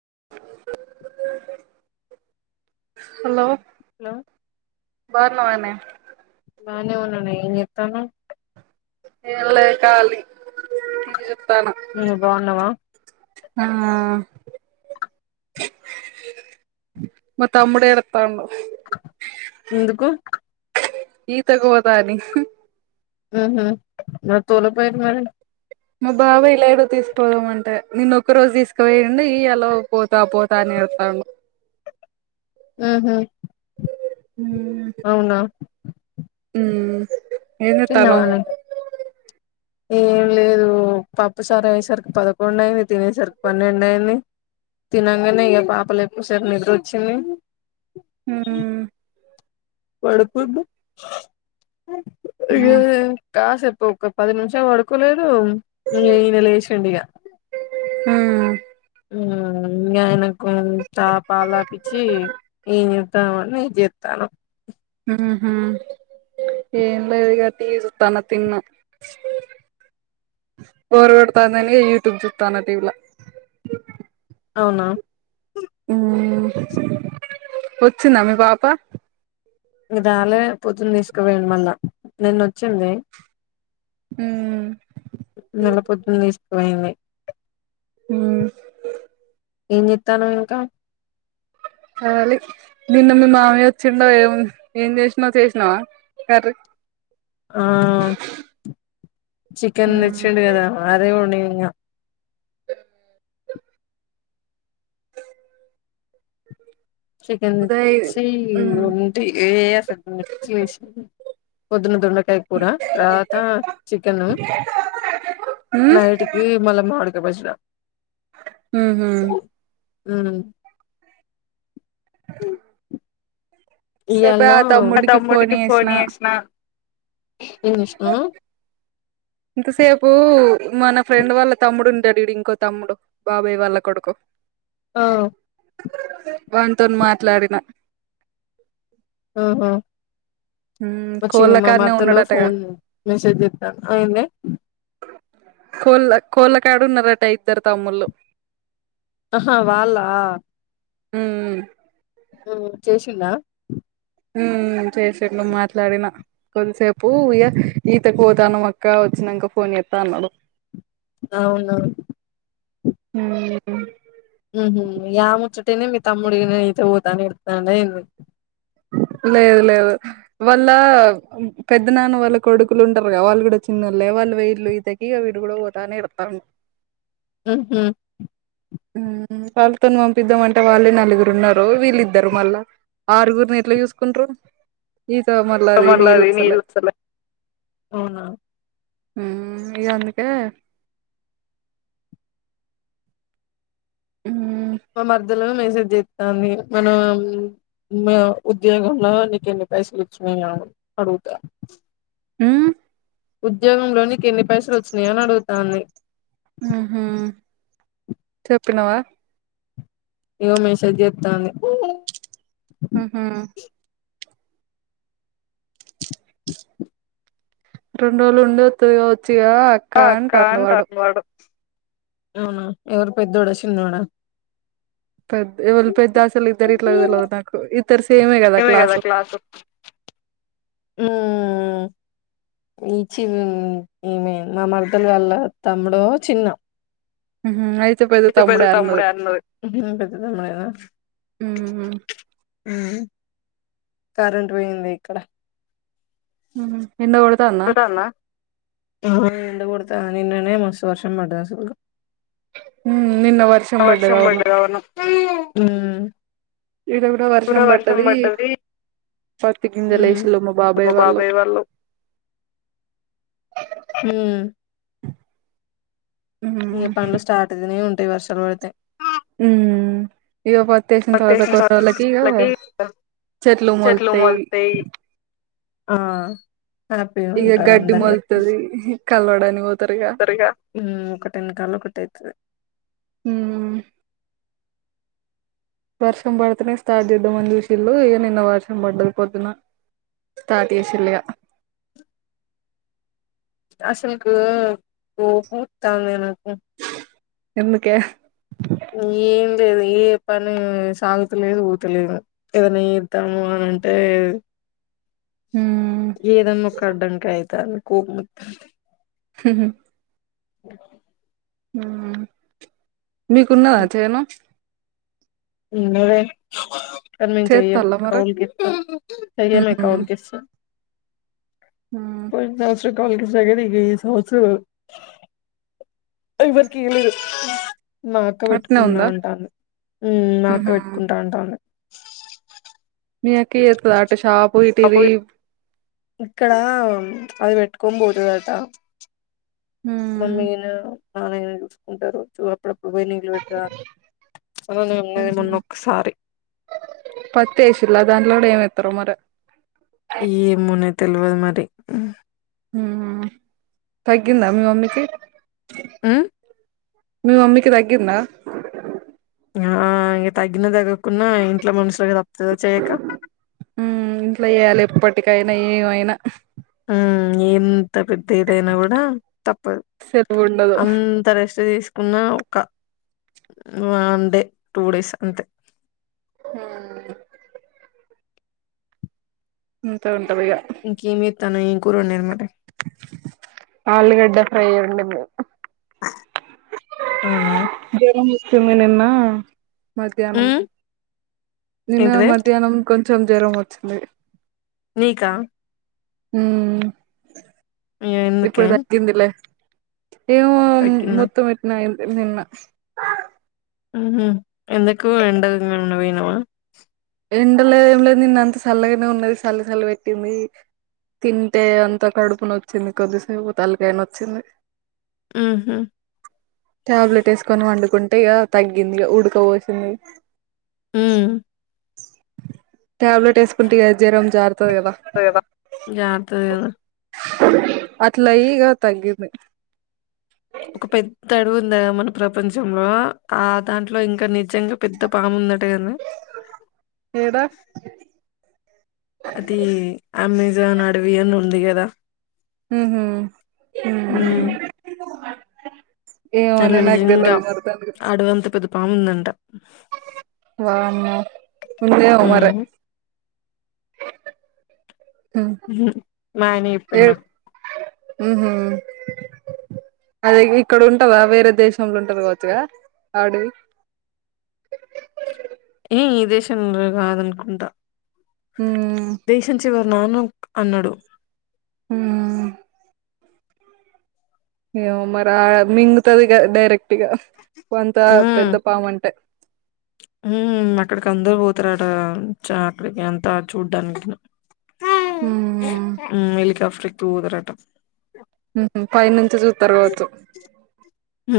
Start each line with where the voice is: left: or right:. right: [inaudible] Hello
left: లో
right: బావున్న అనే
left: బానే ఉన్నాన ఏం చేత్తాండు.
right: ఏదో లేఖాలి
left: నువ్ బాగున్నావ
right: ఆ మా తమ్ముడు ఎడత్తాండు
left: ఎందుకు
right: ఈత గోదాని
left: ఊహు నువ్ తోలపోయి మరి
right: మా బాబాయ్ లేడు తీసుకుపోదామంటే నేను ఒక్క రోజు తీసుకువేయండి ఇయాల పోతా పోతా న నంటాడు
left: ఊహు అవున
right: మ్ ఏం చెత్తాన్నావ్
left: తిన్నావానే ఏం లేదు పప్పుసార అయ్యేసరికి పదకొండు అయింది తినేసరికి పన్నెండు అయింది తినంగానే ఇక పాపలే ఎప్పు సేప్ నిద్ర వచ్చింది
right: హు
left: పడుకొని ఇగ ఒక్క పది నిమిషాలు పడుకోలేదు ఇక ఈయన లేచుండిక
right: మ్మ్
left: ఉమ్ ఇంగ ఆయనకు చ పాల్ తాపిచ్చి ఈతామన్నని చే స్తాను
right: ఊహు ఏంలేదిక టీవీ చూత్తన్న తిన్నం బోర్ కొడతా ఉందని యూట్యూబ్ చూస్తాన టీవీ లా
left: అవున
right: వచ్చిందా మీ పాప
left: ఇదాలే పొద్దున్ తీసుకుపోయిండు మళ్ళ నిేన్న వచ్చింది
right: మ్మ్
left: మళ్ళ పొద్దున తీసుకుపోయింది
right: ఉ
left: ఏం చెత్తానువ్ ఇంకా
right: మ మమ్మికి నిన్న మీ మామయ్య వచ్చిండో ఏమో ఏం చేసినా చేసినావా కర్రీ
left: ఆ చికెన్ తెచ్చిండు కదా అదే వండి ఇయ చికెన్
right: ఉదయ్ ఉమ్
left: తెచ్చి ఉంటే [unintelligible] పొద్దున దొండ కాయ కూర తర్వాత చికెన్,
right: ఉమ్
left: నైట్ కి మళ్ళ మాడు ఇంత బొచ్చిడ
right: ఊహు
left: అ హు ఇయాళను అ మా తమ్ముడికి ఫోన్ చేసిన ఏం చేసినవ్
right: ఇంత సేపు మన ఫ్రెండ్ వాళ్ళ తమ్ముడు ఉంటాడు చూడు ఇంకో తమ్ముడు బాబాయ్ వాళ్ళ కొడుకు
left: ఆ
right: వాన్ తోని మాట్లాడిన
left: ఆహ
right: ఉమ్ కోళ్ళ
left: వచ్చింది మా
right: కాడనే
left: మరదలు
right: ఉన్నాడటగా
left: ఫోన్ మెసేజ్ చెత్తంది అయిందా
right: కోళ కోళ్ళకాడ ఉన్నారట ఇద్దరు తమ్ముళ్లు
left: ఆహా వాళ్ళ
right: ఊ
left: ఉమ్ చేసిండా
right: ఊ చేసిండు మాట్లాడిన కొద్దిసేపు ఈతకు పోతున్నాం అక్క వచ్చి నంక ఫోన్ చెత్త అన్నాడు
left: అవునవును
right: ఊ
left: ఉహు ఆ ముచ్చట విని మీ తమ్ముడి ఈతకు పోతానాని ఏడుత్తండా ఏందీ
right: [unintelligible] లేదులేదు వాళ్ళ పెద్దనాన్న వాళ్ళ కొడుకులుంటరు గా వాళ్ళు కూడా చిన్నోల్లే వాళ్ళు పోయీళ్లు ఈతకి విడు కూడా పోతా అని ఏడుస్తా
left: ఉహు
right: ఊ వాళ్ళతోని పంపిద్దామంటే వాళ్ళే నలుగురు ఉన్నారు వీళ్ళు ఇద్దరూ మళ్ళా ఆరుగురిని ఎట్లా చూసుకుంటరు ఈత మళ్ళా అవి
left: మళ్ళ
right: నీళ్ళు
left: అది
right: అసలే
left: వస్తలే అవునా
right: ఉమ్ ఇగ అందుకే ఉమ్
left: మా మరదలు నే చెస్తాంది మనం ఉద్యోగంలో నీకు ఎన్ని పైసలు వచ్చినాయా ఎంఅని అడగుతా
right: ఉమ్
left: ఉద్యోగంలో నీకెన్ని పైసలు వచ్చినయని అడుగుతాంది
right: ఉహు చెప్పినవా
left: ఇగ మెసేజ్ చెత్తంది
right: ఉహు రెండు రోజులు ఉండి వత్తాది కావొచ్చు ఇగ అక్కా అంటాండు వాడు
left: అవునా ఎవరు పెద్దోడా, చిన్నోడా
right: పెద్ద ఎవలు పెద్ద ఆసలు ఇద్దరిట్లో తెల్వదు నాకు ఇద్దరు సేమే కదా
left: మేమే
right: క్లాస్
left: ము ఈ చిన్ను మా మరదల వల్ల తమ్ముడు చిన్న
right: ఉహు అయి
left: [unintelligible] ఉమ్ కరెంట్ పోయింది ఇక్కడ
right: ఉహు ఎండా కొడతందా
left: ఉహు ఎండకొడుతంది నిన్ననే మస్తు వర్షం పడ్డది అసలుకు వర్షం పడ్డది అవును ఈడా వర్షం పడ్డది
right: పత్తి
left: ఉ
right: గింజలు వేసిల్లు మా
left: [unintelligible] బాబాయ్ వాళ్ళు ఊ ఇంక పనులు స్టార్ట్ అయితేనే ఉంటాయి వర్షాలు పడితే
right: ఊ ఇగ పత్తి
left: పత్తేసిన తోటలకి
right: [unintelligible] చెట్లు మొల్తాయి
left: ఆ హ్యాపీగా
right: ఇక
left: ఉంటారు.
right: గడ్డి
left: అందరు ఇగా,
right: మొలుతది కలవడానికి పోతారు ఇక
left: వస్తరు ఇగా మ్ ఒకట వెనకాల అట్టయితది.
right: ఉమ్ వర్షం పడితేనే స్టార్ట్ చేద్దాంమని చూషిలు, ఇగా నిన్న వర్షం పడ్డది పొద్దున. పార్టీ చేసిలు ఇగా
left: అసలుకు కోపమస్తుందిగా. నాకు
right: ఎందుకే
left: ఏం లేదు, ఏ పని సాగుతలేదు, ఊతలేదు, ఏదైనా చేద్దాము. అ అంటే
right: ఉమ్
left: ఏదన్నా, ఒక అడ్డంక అయితది కోపము వస్తాంది.
right: ఉ హు
left: గటనే
right: అ మీకున్నదా? చేను
left: ఉన్నదే. కాని మెమ్ చెయమ్
right: చేత్తల్ల మరి
left: కాౌల్ కస్తాం, చయాలె
right: ఉహు
left: కాౌల్ కిస్తం.
right: ఉమ్
left: పోయినా సంవ్సరం కవుల్క్ ఇచ్చినం, గదా ఈ సంవ్సరం ఇవరికి ఇయ్యలేదు. మాఅక్క
right: అట్నే
left: పెట్టుకుంటా
right: ఉందా
left: ఉంటానది, మాఅక్క మ్
right: ఉహు
left: పెట్టుకుంటా అంటానది.
right: మీ అక్కయా, ఎటు కోదా ఆటోషాప్
left: ఇక్కడ అది పెట్టుకోని, పోతదట.
right: ఉమ్
left: మమ్మీ ను నాన్న ను చూసుకుంటారు. చ్చి అప్పుడప్పుడు ఉబయ నిలు పెడతార్, అన్నది
right: ఉహు
left: మొన్నొక్కసారి
right: పత్తి ఎసిల్లా, దాంట్లో గూడా ఏ ఎస్తారో మరి.
left: ఎమోనే తెలువదు. మరి
right: మ్ తగ్గిందా. మీ మమ్మీకి
left: ఉ
right: మీ మమ్మీకి తగ్గిందా?
left: ఆ ఇంగా తగ్గిన తగ్గకున్నా, ఇంట్లో మనుషులుగా తప్ప
right: ఉ ఇంట్లో ఎయాలి. ఎప్పటికైనా ఏమైనా
left: ఉ, ఎంత పెద్ద ఏదైనా గూడా తప్పదు,
right: సెలవు ఉండదు
left: అంత రెస్ట్ తీసుకున్న, ఒక వన్ డే టూ డేస్ అంతే.
right: ఉ అంతే ఉంటాదిగా.
left: తను ఎం కూర వొడింది. మరి
right: ఆలుగడ్డ ఫ్రై వోడిందేమో
left: అవునా
right: ఈమె నిన్న మధ్యాహ్నం,
left: ఉమ్
right: నిన్న
left: ఏంటిది
right: మధ్యాహ్నం కొ కొంచం జరం వచ్చింది.
left: నీకా
right: మ్
left: ఇగ
right: ఇప్పుడు
left: ఎందుకే
right: తగింది. లె ఎమో
left: తగ్గిందా
right: మొత్తం, ఎటనో అయింది. నిన్న
left: ఉహు, ఎంతకు ఎండకి ఎవన్నా, పోయినవా.
right: ఎండలేదు. ఏం లేదు నిన్న అంత చల్లగానే ఉన్నది. చల్లి చల్లి పెట్టింది. తింటే అంత కడుపు నోచ్చింది. కొద్దిసేపు తలకాయ నోచ్చింది.
left: ఉహు
right: టాబ్లెట్ ఎసుకొని వండుకుం. అట్టే ఇగా తగ్గింది. ఉడకపొసింది.
left: మ్
right: టాబ్లెట్ ఏస్కుంటి గ జ్వరం జార్
left: తదితర గద జార్తది
right: అట్లయ్ ఇగ తగ్గింది
left: ఒక పెద్ద అడివుంది కదా మన ప్రపంచంలో ఆ దాంట్లో ఇంకా ని నిజంగా పెద్ద పాము ఉందటగాని
right: ఏడా
left: అది అమెజాన్ అడవి అని ఉంది గదా
right: మ్హ్
left: ఉమ్
right: ఏ ఒ నె
left: దాంట్లో
right: నగ్ దెల్వదు మరి దన్న గురించి
left: పాముందంట
right: వామ్మొ ఉందేమొ మరె
left: ఉమ్
right: ఉమ్
left: మ్హ్ మాయ్న యెప్పిన్నక్
right: మ్హ్ అది గిక్కడ ఉంటదా వేరే దేశంలో ఉంటది గావచ్చు గ అడవి
left: ఏ ఈ దేశంలో గాదన్కుంటా
right: ఉమ్
left: దేశం చివ నాను అన్నడు
right: మ్ ఏవొ మర్ ఆ మింగుతదిగ డైరెక్ట్గా కొంత
left: ఉమ్
right: పెద్ద పాము అంటే
left: అక్కడికి అందరుూ పోతరట చ అక్కడికి ఎంత చూడ్డానికి
right: ఉమ్
left: ఎలికాఫ్ర్టెకి వోతరట
right: మ్ మ్ పైనుంచి చూస్తరు కావచ్చు
left: మ్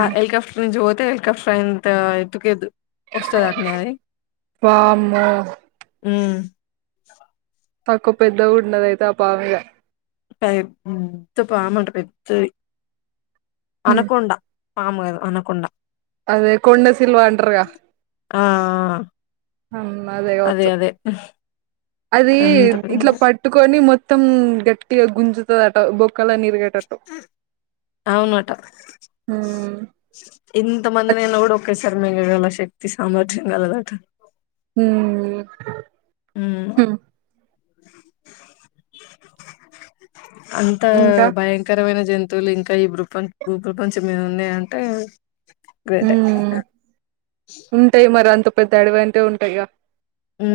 left: ఆ
right: ఉమ్
left: ఎలికాప్ట్ర్ నుంచి వొ ంతక ఫ ఇంత ఎటుకేదు
right: వామ్మో
left: మ్
right: తక్కువ పెద్ద గుండదైతే ఆ పామిగ
left: పెద్ద పాముంట పెద్దది
right: ఉమ్
left: అనకొండా పాముగదె అనకొండ
right: అదే కొన్నసిల్వాంటర్గా
left: ఆ
right: అమ్ అదే గావచ్చు అది
left: అంత
right: ఇట్లా
left: పెద్దగుంటది
right: పట్టుకొని మొత్తం గట్టిగా గుంజుత
left: అవునట
right: హ్మ్
left: ఇం ఇంత మంది నే కూడా ఒకే సార్ మింంగల శక్తి సామర్థ్యం కలదట
right: ఉం
left: మ్ అంత
right: ఇంకా
left: భయంకరమైన జంతు తులు ఇంకా ఈ ప్రుపంచ భూ ప్రపంచం మీద ఉన్నయటే గ్రేటె
right: హ్మ్ పెద్దడివంట ఉంటయిగ
left: ఉ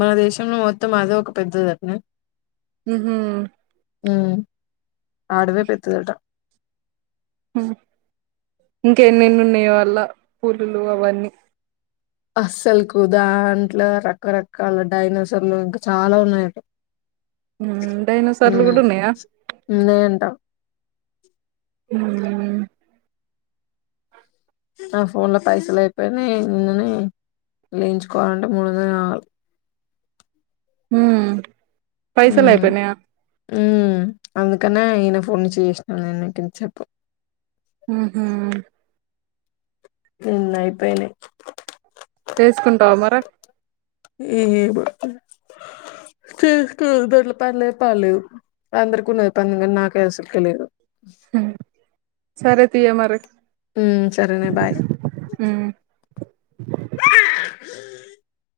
left: మన దేశంలో మొత్తం అదో ఒక పెద్దదట
right: మ్హ్
left: ఉం ఆ ఆడవే పెద్దదట
right: ఇంకెన్నెన్ని ఉన్నాయో అల్లా పులులు అవన్నీ
left: అస్సలుకు దాంట్లో రకరకాల డైైనాసర్లు ఇంకా చాలా ఉన్నాయట
right: హ్మ్ డైనోసార్లు
left: మ్
right: కూడా ఉన్నాయా
left: ఉన్నయంట
right: ఉం
left: నా ఫోన్ ల పైసల్ అయిపోయినయి నిన్ననె ఏయించుకోవాలంటే మూడ్ ఒందల్గావాలె
right: మ్ పైసల్ అయిపోయినయా
left: ఉ అందుకనే ఈయన ఫోన్ నుంచి చేసినాను నేనుంత చెప్పు
right: ఆహ
left: నిన్న అయిపోయినాయి
right: వేసుకుంటావా మరా
left: ఏ బ ూ దొడ్ల పనులే పాలలేదు అందరికిన్నది పంద కానీ నాకే అసలు తెలి లేదు
right: హ్మ్ సరే తీయ మరి
left: ఉ సరేన బాయ్
right: హ్మ్
left: ఏ